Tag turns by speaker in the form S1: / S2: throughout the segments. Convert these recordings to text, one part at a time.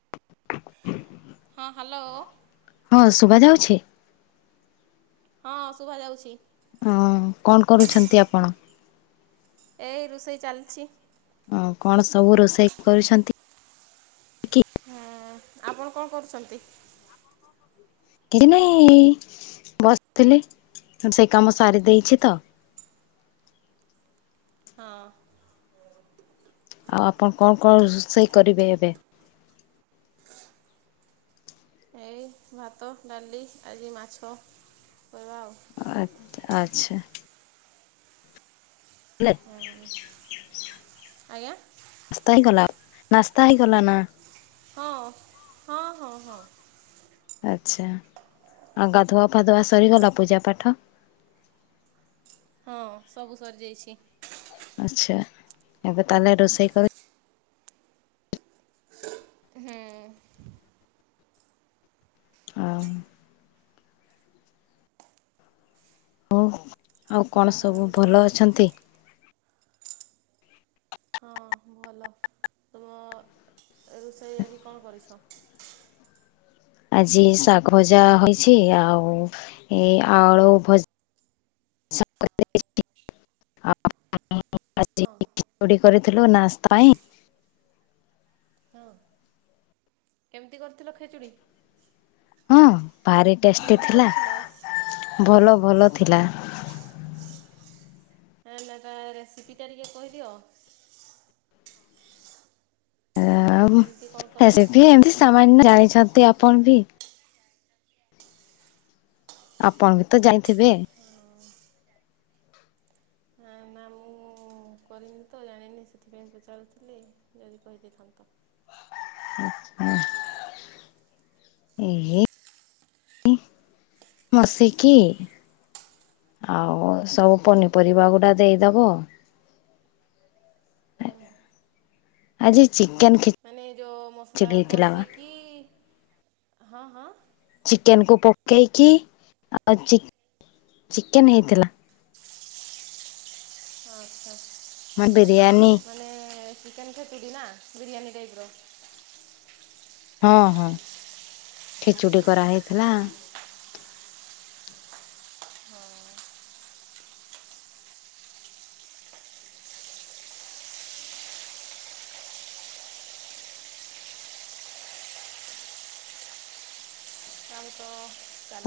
S1: [inaudible]
S2: ହଁ ହାଲୋ।
S1: ଛେ
S2: ହଁ ଶୁଭା ଯାଉଛି।
S1: ହୁଁ କଣ କରୁଛନ୍ତି ଆପଣ?
S2: ଏଇ ରୁଷେଇ ଚାଲିଛି।
S1: ହଁ କଣ ସବୁ ରୋଷେଇ କରୁଛନ୍ତି କି?
S2: ହଁ ଆପଣ କଣ କରୁଛନ୍ତି?
S1: କିଛି ନାଇଁ ଇ ବସିଥିଲି। ସେଇ କାମ ସାରି ଦେଇଛି ତ।
S2: ହଁ।
S1: ଆଉ ଆପଣ କଣ କଣ ରୋଷେଇ କରିବେ ଏବେ?
S2: ଏଇ ଭାତ, ଡାଲି, ଆଜି ମାଛ କରିବା ଆଉ
S1: ଆଛ ଆଚ୍ଛା।
S2: ଆଜ୍ଞା
S1: ସ୍ତଲ କଲା। ନାସ୍ତା ହେଇଗଲା ନା?
S2: ହଁ ହଁ ହଁ ହଁ।
S1: ଆଚ୍ଛା ଗାଧୁଆ ପାଧୁଆ ସରିଗଲା ପୂଜା ପାଠ। [inaudible]
S2: ହଁ ସବୁ ସରିଯାଇଛି।
S1: ଆଚ୍ଛା ଏବେ ତାହେଲେ ରୋଷେଇ କରି
S2: ହୁଁ।
S1: ଆଉ। ହଉ ଆଉ କଣ ସବୁ ଭଲ ଅଛନ୍ତି?
S2: ହଁ ଭଲ ତୁମ ରୋଷେଇ ଆଜି କଣ କରିଛ?
S1: ଆଜି ଶାଗ ଭଜା ହୋଇଛି ଆଉ ଏ ଆଳୁ ଭଜ
S2: ହଁ
S1: ଆଉଜିଚଡି କରିଥିଲୁ ନାସ୍ତା ହିଁ।
S2: ହଁ କେମିତି କରିଥିଲ ଖେଚୁଡ଼ି?
S1: ହଁ ଭାରି ଟେଷ୍ଟି
S2: କେମିତି
S1: ଥିଲା
S2: କରିଥିଲ?
S1: ଭଲ ଭଲ ଥିଲା।
S2: ହେ ନଟ ରେସିପିଟା ଟିକେ କହିଦିଅ?
S1: ଆ
S2: କେମିତି କଣ କଲ?
S1: ରେସିପି ଏମତି ସାମାନ୍ୟ ଜାଣିଛନ୍ତି ଆପଣ ବି? ଆପଣ ବି ତ ଯାଇଥିବେ?
S2: ହଁ ନା
S1: [inaudible]
S2: ମୁଁ କରିନି ତ ଜାଣିନି ସେଥିପାଇଁ ପଚାରୁଥିଲି ଯଦି କହିଦେଇଥାନ୍ତ
S1: [unintelligible] ଏହେ ମସିକି ଆଉ ସବୁ
S2: ହଁ
S1: ପନିପରିବା ଗୁଡା ଦେଇଦେବ ଆଜି ଚି
S2: ମାନେ ଯୋଉ ମସଲା
S1: ବା
S2: କଷିକି ହଁ ହଁ
S1: ଚିକେନ କୁ ପକେଇକି ଆଉ ଚିକେନ ହେଇଥିଲା। [inaudible]
S2: ହଁ ହଁ
S1: ମାନେ ବିରିୟାନୀ
S2: ମାନେ ଚିକେନ ଖେଚୁଡ଼ି ନା ବିରିୟାନୀ ଟାଇପର [unintelligible]
S1: ହଁ ହଁ ଖେଚୁଡି କରାହେଇଥିଲା।
S2: ହଁ। [unintelligible] ଆଉ ତ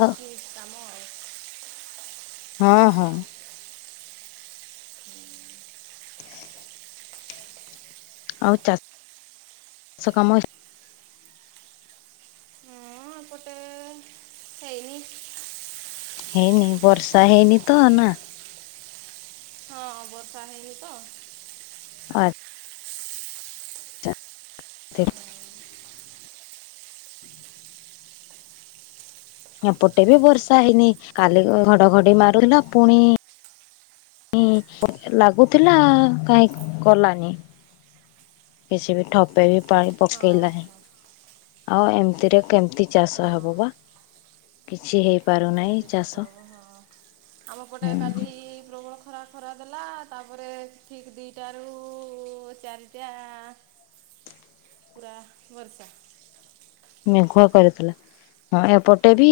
S1: ହଁ
S2: କାମ। ଆଉ।
S1: ହଁ ହଁ।
S2: [unintelligible]
S1: ଆଉ ଚାଷ ଚାଷ କାମ
S2: ହଁ ଏପଟେ ହେଇନି।
S1: ହେଇନି ବର୍ଷା ହେଇନି ତ ନା।
S2: ହଁ ବର୍ଷା ହେଇନି ତ।
S1: ଆ [inaudible] ଏପଟେ ବି ବର୍ଷା ହେଇନି କାଲି ଘଡ଼ଘଡ଼ି ମାରୁଥିଲା ପୁଣି ଣି ଲାଗୁଥିଲା କାହିଁ କଲାନି। କିଛି ବି ଠୋପେ ବି ପାଣି
S2: ହଁ
S1: ପକେଇଲାଣି
S2: ହଁ
S1: ଆଉ ଏମିତିରେ କେମିତି ଚାଷ ହେବ
S2: ହଁ।
S1: ବା। କିଛି ହେଇ
S2: କେମିତି ଚାଷ ହବ ହଁ ଆମ ପଟେ କାଲି ପ୍ରବଳ ଖରା ଖରା ଦେଲା ତାପରେ ଠିକ ଦିଟା ରୁ ଚାରିଟା ପୁରା ବର୍ଷା।
S1: ମେଘୁଆ କରିଥିଲା ହଁ ଏପଟେ ବି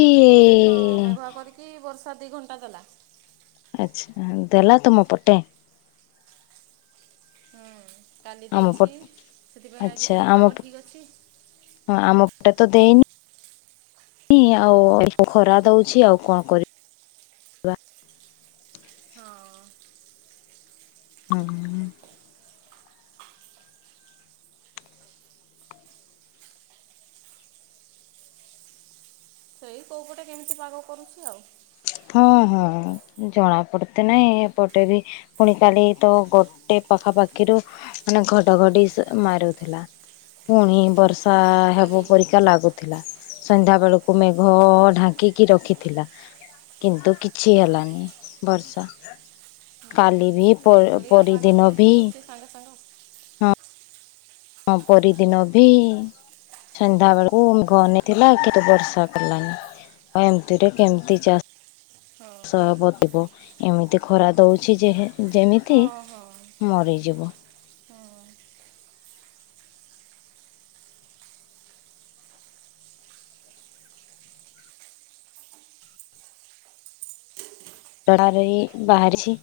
S2: ହଁ ମେଘୁଆ କରିକି ବର୍ଷା ଦି ଘଣ୍ଟା ଦେଲା।
S1: ଆଛା ଦେଲା ତୁମ ପଟେ
S2: ହୁଁ। କାଲି
S1: ଆମ
S2: ଦେଇଛି
S1: ପଟ
S2: ସେଥିପାଇଁ ଆଜି
S1: ଆଚ୍ଛା
S2: ଟିକେ ପାଗ ଠିକ୍ ଅଛି।
S1: ଏଥେ ତ ଦେଇନି। ଆଉ ଅଳ୍ପ ଖରା ଦଉଛି ଆଉ କଣ କରିବ ବା।
S2: ହଁ।
S1: ହୁଁ।
S2: ସେଇ କୋଉ ପଟେ କେମିତି ପାଗ କରୁଛି ଆଉ।
S1: ହଁ ହଁ ଜଣା ପଡ଼ତେ ନାହିଁ ଏପଟେ ବି ପୁଣି କାଲି ତ ଗୋଟେ ପାଖାପାଖିରୁ ମାନେ ଘଡଘଡି ସ ମାରୁଥିଲା ପୁଣି ବର୍ଷା ହେବା
S2: କାଲି
S1: ପରିକା ଲାଗୁଥିଲା ସନ୍ଧ୍ୟାବେଳକୁ ମେଘ
S2: ହଁ
S1: ଢାଙ୍କି କି ରଖିଥିଲା କିନ୍ତୁ କିଛି
S2: ହଁ।
S1: ହେଲାନି ବର୍ଷା
S2: ହଁ
S1: କାଲି। ବି
S2: ସେଇଭଳିଆ ପାଗ
S1: ପରିଦିନ
S2: ଚେଞ୍ଜ
S1: ବି
S2: କରିଦେଉଛି ସାଙ୍ଗେ ସଙ୍ଗେ ଆଉ।
S1: ହଁ ପରିଦିନ ବି ସନ୍ଧ୍ୟା ବେଳୁ [unintelligible] ଥିଲା
S2: ହଁ
S1: କେତେ ବର୍ଷା କଲାନି ଆଉ ଏମିତିରେ କେମିତି ଚା
S2: ହଁ।
S1: ସହବତିିବ ଏମିତି ଖରା ଦେଉଛି ଯେ ଯେମିତି
S2: ହଁ ହଁ
S1: ମରିଯିବ
S2: ହଁ
S1: ଡାରେ ବି ବାହାରିଛି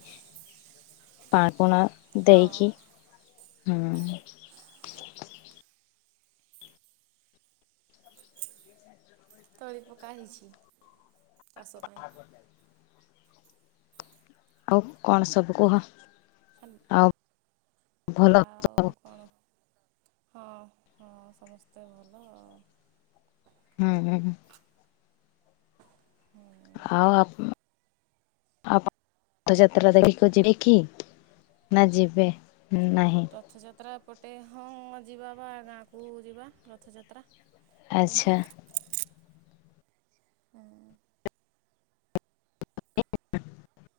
S1: [unintelligible]
S2: ହଁ।
S1: ଦେଇକି ହୁଁ [unintelligible]
S2: ତଳି ପକା ହେଇଛି ଚାଷ ପାଇଁ।
S1: ଆଉ କଣ ସବୁ କୁହ ଆଉ ଭଲ
S2: ଆଉ
S1: [unintelligible]
S2: କଣ ହଁ ହଁ ସମସ୍ତେ ଭଲ ଆ
S1: ହୁଁ ହୁଁ ଆଉ ଆପ- ଆଉପ ପଥଯାତ୍ରା ଦେଖିକ ଯିବେ କି ନା ଯିବେ ନାହିଁ
S2: ରଥଯାତ୍ରା ପଟେ ହଁ ଯିବା ବା ଗାଁକୁ ଯିବା ରଥଯାତ୍ରା ବେଳକୁ
S1: ଆଚ୍ଛା
S2: ହୁଁ
S1: [unintelligible]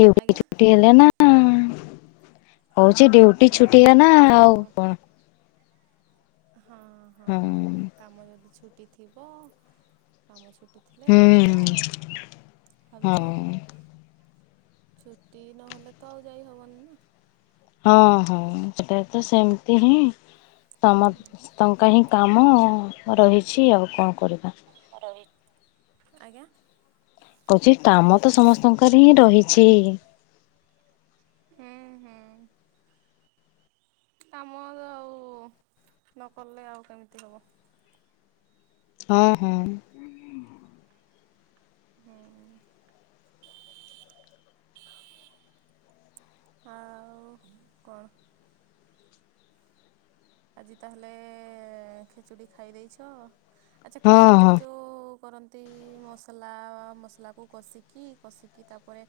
S1: ଡ୍ୟୁଟି
S2: ଆଜ୍ଞା
S1: ଛୁଟି ହେଲା ନା ଛି ଡ୍ୟୁଟି
S2: ହଁ
S1: ଛୁଟି ହେଲା ନା
S2: ହଁ
S1: ଆଉ
S2: ତାଙ୍କ
S1: କଣ?
S2: ହଁ ହଁ
S1: ହୁଁ
S2: କାମ ଯଦି ଛୁଟି ଥିବ କାମ ଛୁ- ହେଲେ ହେ ଯିବା
S1: ହୁଁ
S2: ଆଉ
S1: ହଁ
S2: ଭାବିଛ ଛୁଟି ନହେଲେ ତ ଆଉ ଯାଇ ହବନି ନା
S1: ହଁ ହଁ ସେଟା ତ ସେମିତି ହିଁ। ତମ
S2: ହଁ
S1: ତଙ୍କା ହିଁ କାମ ରହିଛି ଆଉ କଣ କରିବା।
S2: [unintelligible] ଆଜ୍ଞା
S1: କହୁଛି କାମ ତ ସମସ୍ତଙ୍କର ହିଁ ରହିଛି।
S2: ହୁଁ ହୁଁ କାମ ଆଉ ନକଲେ ଆଉ କେମିତି ହେବ।
S1: ହଁ ହଁ।
S2: ଉଁ ହୁଁ। ଆଉ କଣ ଆଜି ତାହେଲେ ଖେଚୁଡି ଖାଇ ଦେଇଚ ଆଚ୍ଛା
S1: ହଁ
S2: ଖେଚୁଡିଟା
S1: ହଁ
S2: ଯୋଉ କରନ୍ତି ମସଲା ମସଲା କୁ କଷିକି କଷିକି ତାପରେ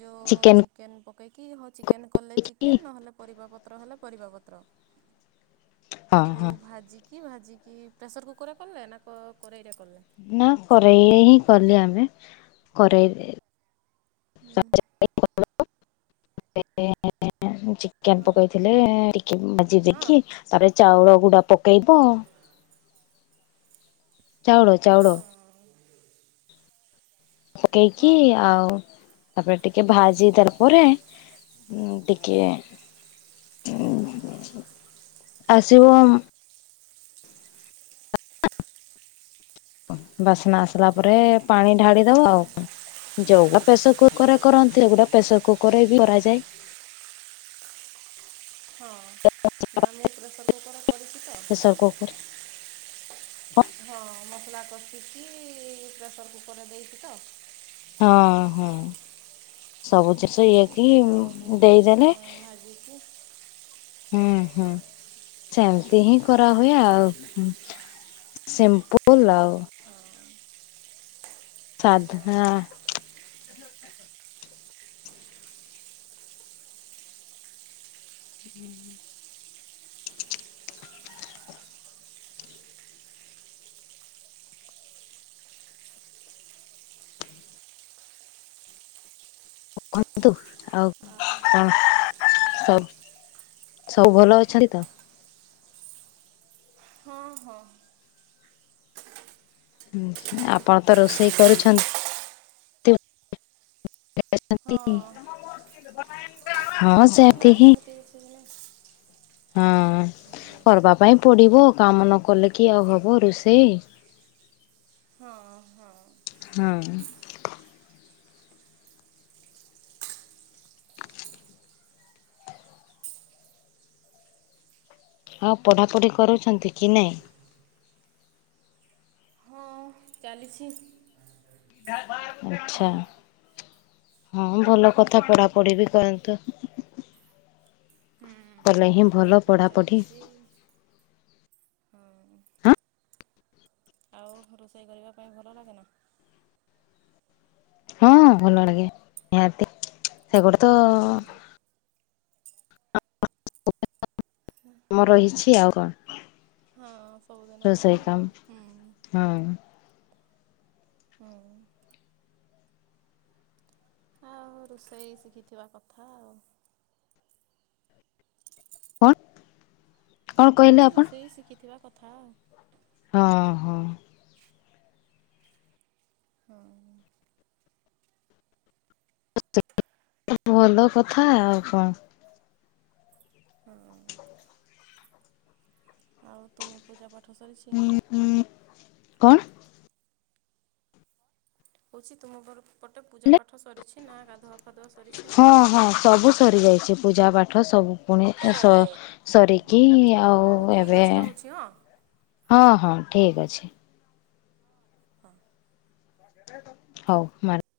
S2: ଯୋଉ ଚିକେନ ପକେଇକି ହୋଉ ଚିକେନ କଲେ
S1: କରିକି
S2: ଚିକେନ ନହେଲେ ପରିବା ପ ତ୍ର ହେଲା ପରିବାପତ୍ର
S1: ହଁ
S2: ତାକୁ
S1: ହଁ
S2: ଭାଜି କି ଭାଜିକି ପ୍ରେସର କୁକର କଲେ ନା କ-କରେଇ କ
S1: ନା କରେଇ ହିଁ କଲି ଆମେ କରେଇରେ [inaudible]
S2: ହୁଁ
S1: [unintelligible] ଚିକେନ
S2: ହଁ
S1: ପକେଇଥିଲେ ଟିକେ ଭାଜି
S2: ହଁ
S1: ଦେଇକି ତାପରେ ଚାଉଳ ଗୁଡା ପକେଇବ। ଚାଉଳ, ଚାଉଳ ପକେଇକି
S2: ହଁ ହଁ
S1: ଆଉ ତାପରେ ଟିକେ ଭାଜି ସାଇଲା ପରେ ଉଁ ଟିକେ ଆଶିବ ବାସ୍ନା ଆସିଲାପରେ ପାଣି ଢାଳି ଦବ ଆଉ କଣ ଯୋଉଟା ପ୍ରେସର କୁକରରେ କରନ୍ତି ଏଗୁଡା ପ୍ରେସର କୁକର ବି କରାଯାଏ।
S2: ହଁ ନା ମୁଁ ପ୍ରେସର କୁକରରେ କରିଚି ତ।
S1: ପ୍ରେସର କୁକର
S2: ହଁ ମସଲା କଷିକି ପ୍ରେସର କୁକରରେ ଦେଇଚି ତ।
S1: ହଁ ହୁଁ।
S2: ହଁ ସେଇ ଚାଉଳକୁ କିଛି
S1: ଦେଇଦେଲେ
S2: ସମୟ ଭାଜିକା
S1: ହୁଁ ହୁଁ ସେମତି ହିଁ କରାହୁଏ ଆଉ। ସିମ୍ପୁଲ ଆଉ।
S2: ହଁ
S1: ସାଧା
S2: ହଁ
S1: [inaudible] କୁହନ୍ତୁ ଆଉ କଣ ସବୁ ସବୁ ଭଲ ଅଛନ୍ତି ତ?
S2: ହଁ ହଁ।
S1: ଆପଣ ତ ରୋଷେଇ କରୁଛ ନ୍ତି।
S2: ହଁ
S1: କରଛନ୍ତି ହଁ ସେ।
S2: କରିଦେଇଛି।
S1: ହଁ। କରିବା ପାଇଁ ପଡିବ କାମ ନ କଲେ କି ଆଉ ହବ ରୋଷେଇ।
S2: ହଁ ହଁ
S1: ହଁ। ହଁ ପଢାପଢି କରୁଛନ୍ତି କି ନାଇଁ?
S2: ହଁ ଚାଲିଛି।
S1: ଆଚ୍ଛା।
S2: ହୁଁ
S1: ହଁ ଭଲ କଥା ପଢାପଢି ବି କରନ୍ତୁ। କଲେ ହିଁ- ଭଲ
S2: ପଢି
S1: ପଢାପଢି
S2: ଚାଲିଛି ହଁ।
S1: ହଁ
S2: ଆଉ ରୋଷେଇ କରିବା ପାଇଁ ଭଲ ଲାଗେନା?
S1: ହଁ ଭଲ ଲାଗେ। ନିହାତି ସେଗୁଡା
S2: ହଁ
S1: ତ- କାମ ରହିଛି ଆଉ କଣ?
S2: ହଁ ସବୁଦିନ କାମ ଆଉ।
S1: ହଁ
S2: ହୁଁ। ଆଉ ରୋଷେଇ ଶିଖିଥିବା କଥା ଆଉ।
S1: କଣ? କଣ କହିଲେ
S2: କହୁଛି
S1: ଆପଣ
S2: ରୋଷେଇ ଶିଖିଥିବା କଥା ଆଉ।
S1: ହଁ ହଁ।
S2: [inaudible]
S1: [unintelligible] ଭଲ କଥା ଆଉ କଣ?
S2: ଆଉ ତୁମ ପୂଜା ପାଠ ସରିଛି?
S1: କଣ?
S2: ହଉଛି ତୁମ ଘର ପଟେ ପୂଜା
S1: ହେଲେ
S2: ପାଠ- ପାଠ ସରିଛି ନା ଗାଧୁଆ ଫାଧୁଆ ସରିଛି ନା-
S1: ହଁ ହଁ ସବୁ ସରିଯାଇଛି ପୂଜା ପାଠ ସବୁ ପୁଣି
S2: ସରିଯାଇଛି।
S1: ସରିକି ଆଉ
S2: ହଉ ଠିକ୍ ଅଛି
S1: ଏବେ-
S2: ରହୁଛି ହଁ।
S1: ହଁ ହଁ ଠିକ ଅଛି।
S2: ହଁ।
S1: ହଉ ମାର-